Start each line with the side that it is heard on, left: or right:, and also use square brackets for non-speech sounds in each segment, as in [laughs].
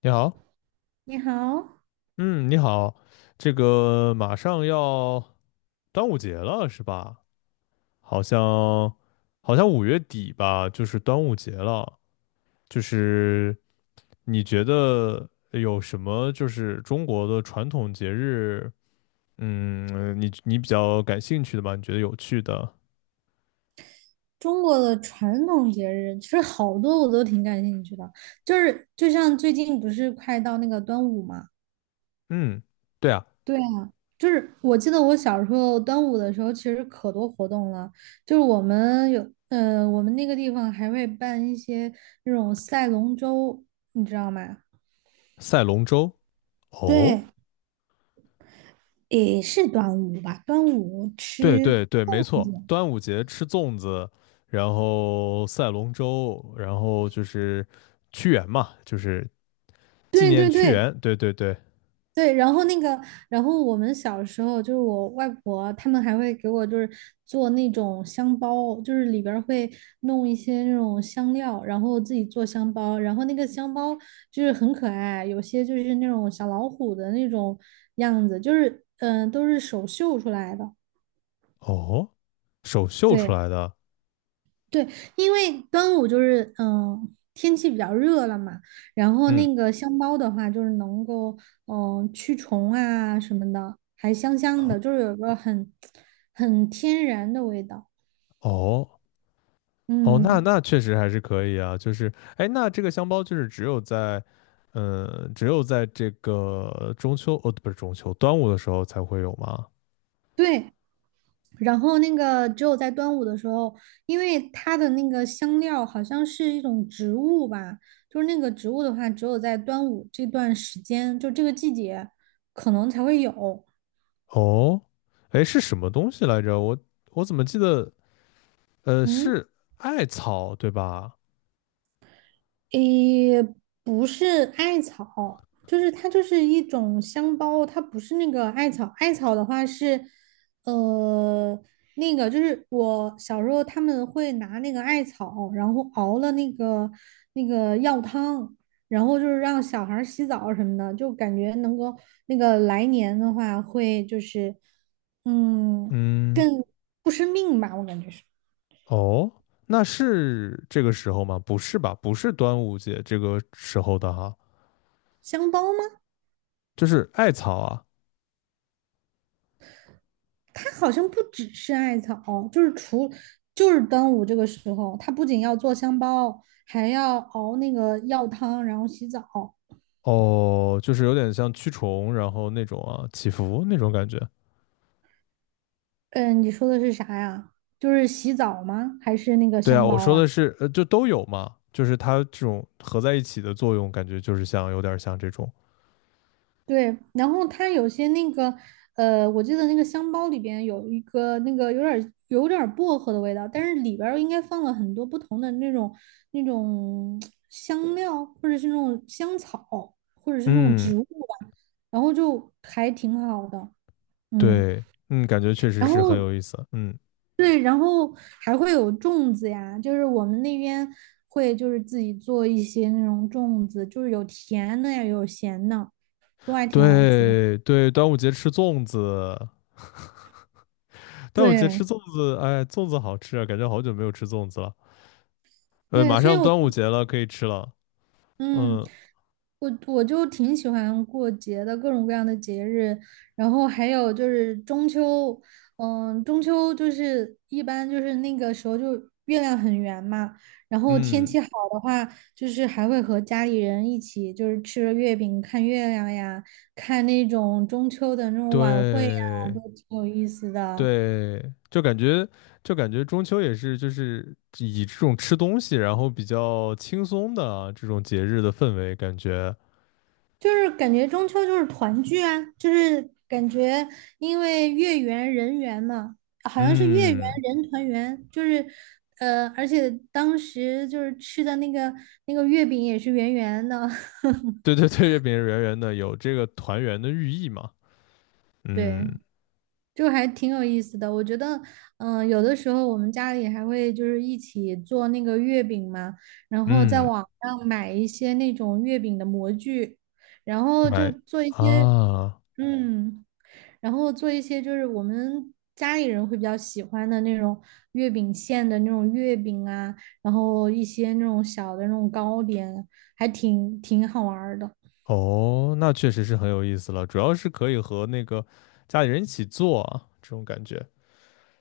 left: 你好，
right: 你好。
left: 嗯，你好，这个马上要端午节了是吧？好像好像五月底吧，就是端午节了。就是你觉得有什么就是中国的传统节日，嗯，你比较感兴趣的吧？你觉得有趣的？
right: 中国的传统节日其实好多我都挺感兴趣的，就是就像最近不是快到那个端午嘛。
left: 嗯，对啊，
right: 对啊，就是我记得我小时候端午的时候，其实可多活动了，就是我们有，我们那个地方还会办一些那种赛龙舟，你知道吗？
left: 赛龙舟。
right: 对，
left: 哦，
right: 也是端午吧，端午
left: 对
right: 吃
left: 对对，没
right: 粽
left: 错，
right: 子。
left: 端午节吃粽子，然后赛龙舟，然后就是屈原嘛，就是纪
right: 对
left: 念
right: 对
left: 屈
right: 对。
left: 原。对对对，
right: 对，然后那个，然后我们小时候就是我外婆他们还会给我就是做那种香包，就是里边儿会弄一些那种香料，然后自己做香包，然后那个香包就是很可爱，有些就是那种小老虎的那种样子，就是都是手绣出来的。
left: 哦，手绣出
right: 对。
left: 来的，
right: 对，因为端午就是天气比较热了嘛，然后
left: 嗯，
right: 那个香包的话就是能够驱虫啊什么的，还香香的，就是有个很天然的味道。
left: 哦哦，那
right: 嗯。
left: 那确实还是可以啊。就是，哎，那这个香包就是只有在，嗯，只有在这个中秋，哦，不是中秋，端午的时候才会有吗？
right: 对。然后那个只有在端午的时候，因为它的那个香料好像是一种植物吧，就是那个植物的话，只有在端午这段时间，就这个季节可能才会有。
left: 哦，哎，是什么东西来着？我怎么记得？
right: 嗯。
left: 是艾草对吧？
right: 诶，不是艾草，就是它就是一种香包，它不是那个艾草。艾草的话是，呃，那个就是我小时候他们会拿那个艾草，然后熬了那个药汤，然后就是让小孩儿洗澡什么的，就感觉能够那个来年的话会就是，嗯，
left: 嗯，
right: 更不生病吧，我感觉是。
left: 哦，那是这个时候吗？不是吧？不是端午节这个时候的哈，
right: 香包吗？
left: 就是艾草啊。
right: 它好像不只是艾草，就是除就是端午这个时候，它不仅要做香包，还要熬那个药汤，然后洗澡。
left: 哦，就是有点像驱虫，然后那种啊，祈福那种感觉。
right: 嗯，你说的是啥呀？就是洗澡吗？还是那个
left: 对啊，
right: 香
left: 我
right: 包
left: 说
right: 啊？
left: 的是，就都有嘛，就是它这种合在一起的作用，感觉就是像有点像这种。
right: 对，然后它有些那个，我记得那个香包里边有一个那个有点儿薄荷的味道，但是里边儿应该放了很多不同的那种那种香料，或者是那种香草，或者是那种
left: 嗯，
right: 植物吧，然后就还挺好的。嗯。
left: 对，嗯，感觉确实
right: 然
left: 是很
right: 后
left: 有意思。嗯，
right: 对，然后还会有粽子呀，就是我们那边会就是自己做一些那种粽子，就是有甜的呀，有咸的，都还挺好吃的。
left: 对对，端午节吃粽子。端午节吃
right: 对。
left: 粽子，哎，粽子好吃啊，感觉好久没有吃粽子了。
right: 对，
left: 马
right: 所以
left: 上
right: 我就
left: 端午节了，可以吃了。
right: 嗯，
left: 嗯
right: 我就挺喜欢过节的，各种各样的节日，然后还有就是中秋。嗯，中秋就是一般就是那个时候就月亮很圆嘛，然后天
left: 嗯，
right: 气好的话，就是还会和家里人一起就是吃着月饼看月亮呀，看那种中秋的那种晚会呀，
left: 对
right: 挺有意思的。
left: 对，就感觉中秋也是就是以这种吃东西，然后比较轻松的啊这种节日的氛围，感觉
right: 就是感觉中秋就是团聚啊，就是感觉因为月圆人圆嘛，好像是月圆
left: 嗯，
right: 人团圆，就是而且当时就是吃的那个月饼也是圆圆的。
left: 对
right: [laughs]
left: 对对，月饼圆圆的，有这个团圆的寓意嘛。
right: 对，
left: 嗯
right: 就还挺有意思的。我觉得，有的时候我们家里还会就是一起做那个月饼嘛，然后在
left: 嗯，
right: 网上买一些那种月饼的模具，然后就
left: 买
right: 做一些。
left: 啊。
right: 嗯。然后做一些就是我们家里人会比较喜欢的那种月饼馅的那种月饼啊，然后一些那种小的那种糕点，还挺好玩儿的。
left: 哦，那确实是很有意思了，主要是可以和那个家里人一起做啊，这种感觉。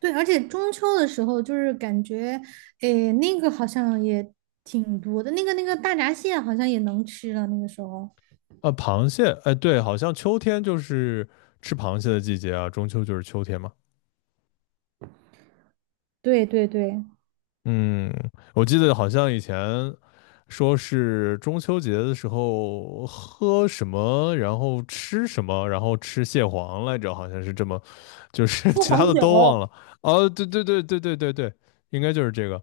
right: 对，而且中秋的时候就是感觉，诶，那个好像也挺多的，那个大闸蟹好像也能吃了，那个时候。
left: 啊。螃蟹，哎，对，好像秋天就是吃螃蟹的季节啊，中秋就是秋天嘛。
right: 对对对。
left: 嗯，我记得好像以前说是中秋节的时候喝什么，然后吃什么，然后吃蟹黄来着，好像是这么，就是 [laughs]
right: 喝
left: 其他
right: 黄
left: 的
right: 酒。
left: 都忘了。哦，对对对对对对对，应该就是这个。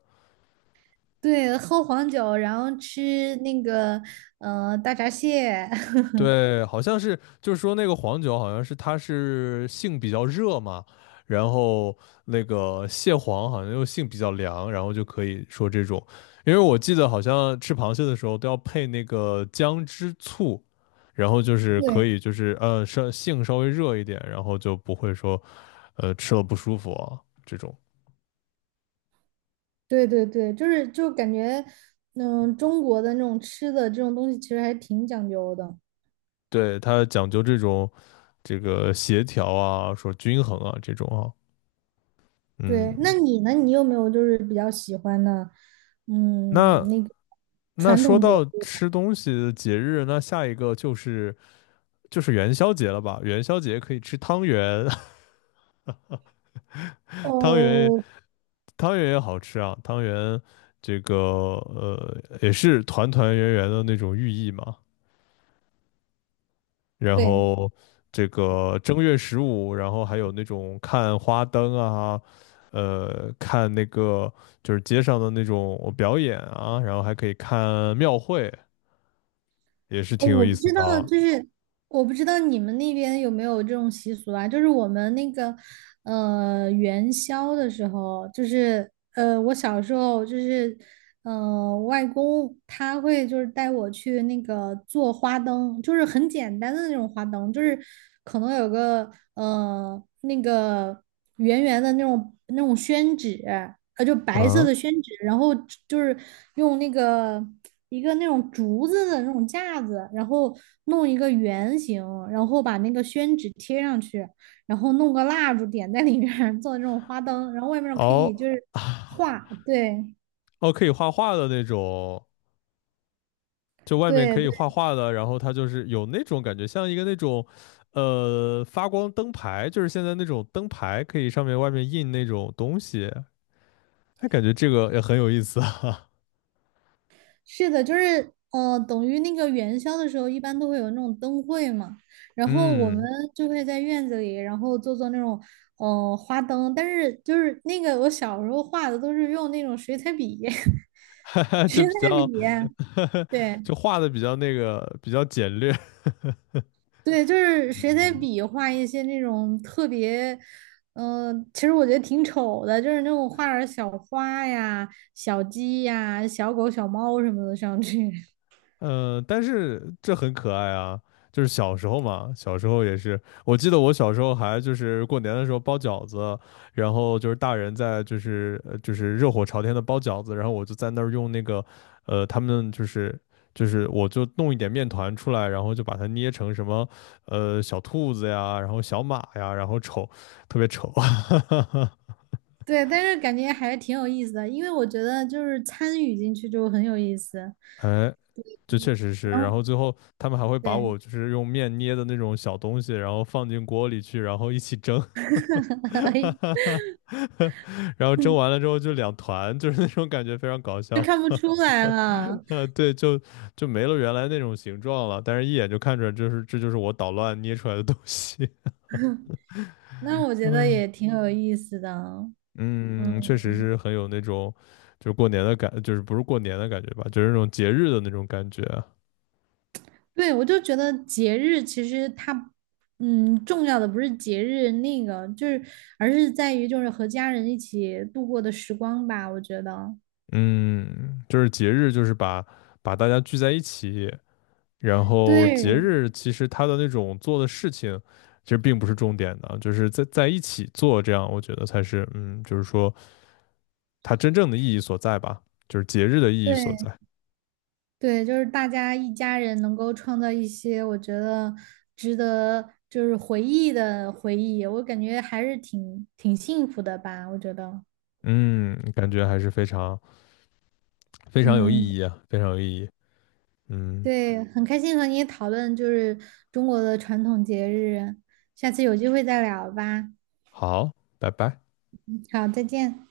right: 对，喝黄酒，然后吃那个大闸蟹。[laughs]
left: 对，好像是，就是说那个黄酒，好像是它是性比较热嘛，然后那个蟹黄好像又性比较凉，然后就可以说这种，因为我记得好像吃螃蟹的时候都要配那个姜汁醋，然后就是可
right: 对。
left: 以就是稍微热一点，然后就不会说吃了不舒服啊这种，
right: 对对对，就是就感觉，嗯，中国的那种吃的这种东西其实还挺讲究的。
left: 对，它讲究这个协调啊，说均衡啊这种啊，
right: 对，那
left: 嗯。
right: 你呢？你有没有就是比较喜欢的，嗯，
left: 那
right: 那个
left: 那
right: 传
left: 说
right: 统节
left: 到
right: 日呀。
left: 吃东西的节日，那下一个就是元宵节了吧？元宵节可以吃汤圆，[laughs] 汤圆
right: 哦，
left: 汤圆也好吃啊，汤圆这个也是团团圆圆的那种寓意嘛。然
right: 对。
left: 后这个正月十五，然后还有那种看花灯啊，看那个就是街上的那种表演啊，然后还可以看庙会，也是
right: 哦，
left: 挺有
right: 我
left: 意
right: 不
left: 思
right: 知
left: 的
right: 道，
left: 啊。
right: 就是我不知道你们那边有没有这种习俗啊？就是我们那个元宵的时候，就是我小时候就是外公他会就是带我去那个做花灯，就是很简单的那种花灯，就是可能有个那个圆圆的那种那种宣纸，就白色
left: 嗯，
right: 的宣纸，然后就是用那个。一个那种竹子的那种架子，然后弄一个圆形，然后把那个宣纸贴上去，然后弄个蜡烛点在里面做那种花灯，然后外面可以就
left: 哦
right: 是画。对
left: 哦，可以画画的那种，就外面
right: 对
left: 可以
right: 对。
left: 画画的，然后它就是有那种感觉，像一个那种，发光灯牌，就是现在那种灯牌，可以上面外面印那种东西，哎，感觉这个也很有意思啊。
right: 是的，就是等于那个元宵的时候，一般都会有那种灯会嘛，
left: [laughs]
right: 然后我们
left: 嗯，
right: 就会在院子里，然后做做那种花灯，但是就是那个我小时候画的都是用那种水彩笔。
left: [laughs] 哈
right: [laughs]
left: 哈，
right: 水
left: 就比
right: 彩笔。
left: 较，[laughs] 就
right: 对。
left: 画的比较那个，比较简略。[laughs]
right: 对，就是谁在
left: 嗯，
right: 比画一些那种特别，其实我觉得挺丑的，就是那种画点儿小花呀、小鸡呀、小狗、小猫什么的上去。[laughs]
left: 嗯，但是这很可爱啊，就是小时候嘛，小时候也是，我记得我小时候还就是过年的时候包饺子，然后就是大人在就是热火朝天的包饺子，然后我就在那儿用那个，他们就是我就弄一点面团出来，然后就把它捏成什么小兔子呀，然后小马呀，然后丑，特别丑，[laughs]
right: 对，但是感觉还是挺有意思的，因为我觉得就是参与进去就很有意思。
left: 哎，就确实是。
right: 然
left: 然
right: 后
left: 后最后他们还会把
right: 对。
left: 我就是用面捏的那种小东西，然后放进锅里去，然后一起蒸 [laughs]，
right: [laughs] 哎，
left: 然后蒸完了之后就两团，就是那种感觉非常搞
right: 就
left: 笑 [laughs]。
right: 看不出来了。
left: 对，就没了原来那种形状了，但是一眼就看出来，就是这就是我捣乱捏出来的东西。[laughs]
right: 那我觉得
left: 嗯
right: 也挺有意思的。
left: 嗯，确实
right: 嗯。
left: 是很有那种就是过年的感，就是不是过年的感觉吧，就是那种节日的那种感觉啊。
right: 对，我就觉得节日其实它，嗯，重要的不是节日那个，就是而是在于就是和家人一起度过的时光吧。我觉得
left: 嗯，就是节日，就是把大家聚在一起，然后节
right: 对。
left: 日其实它的那种做的事情，其实并不是重点的，就是在一起做，这样我觉得才是，嗯，就是说它真正的意义所在吧，就是节日的意
right: 对
left: 义所
right: 对
left: 在。
right: 对，就是大家一家人能够创造一些我觉得值得就是回忆的回忆，我感觉还是挺幸福的吧。我觉得
left: 嗯，感觉还是非常非常有
right: 嗯。
left: 意义啊，非常有意义。嗯，
right: 对，嗯，很开心和你讨论就是中国的传统节日，下次有机会再聊吧。
left: 好，拜拜。
right: 好，再见。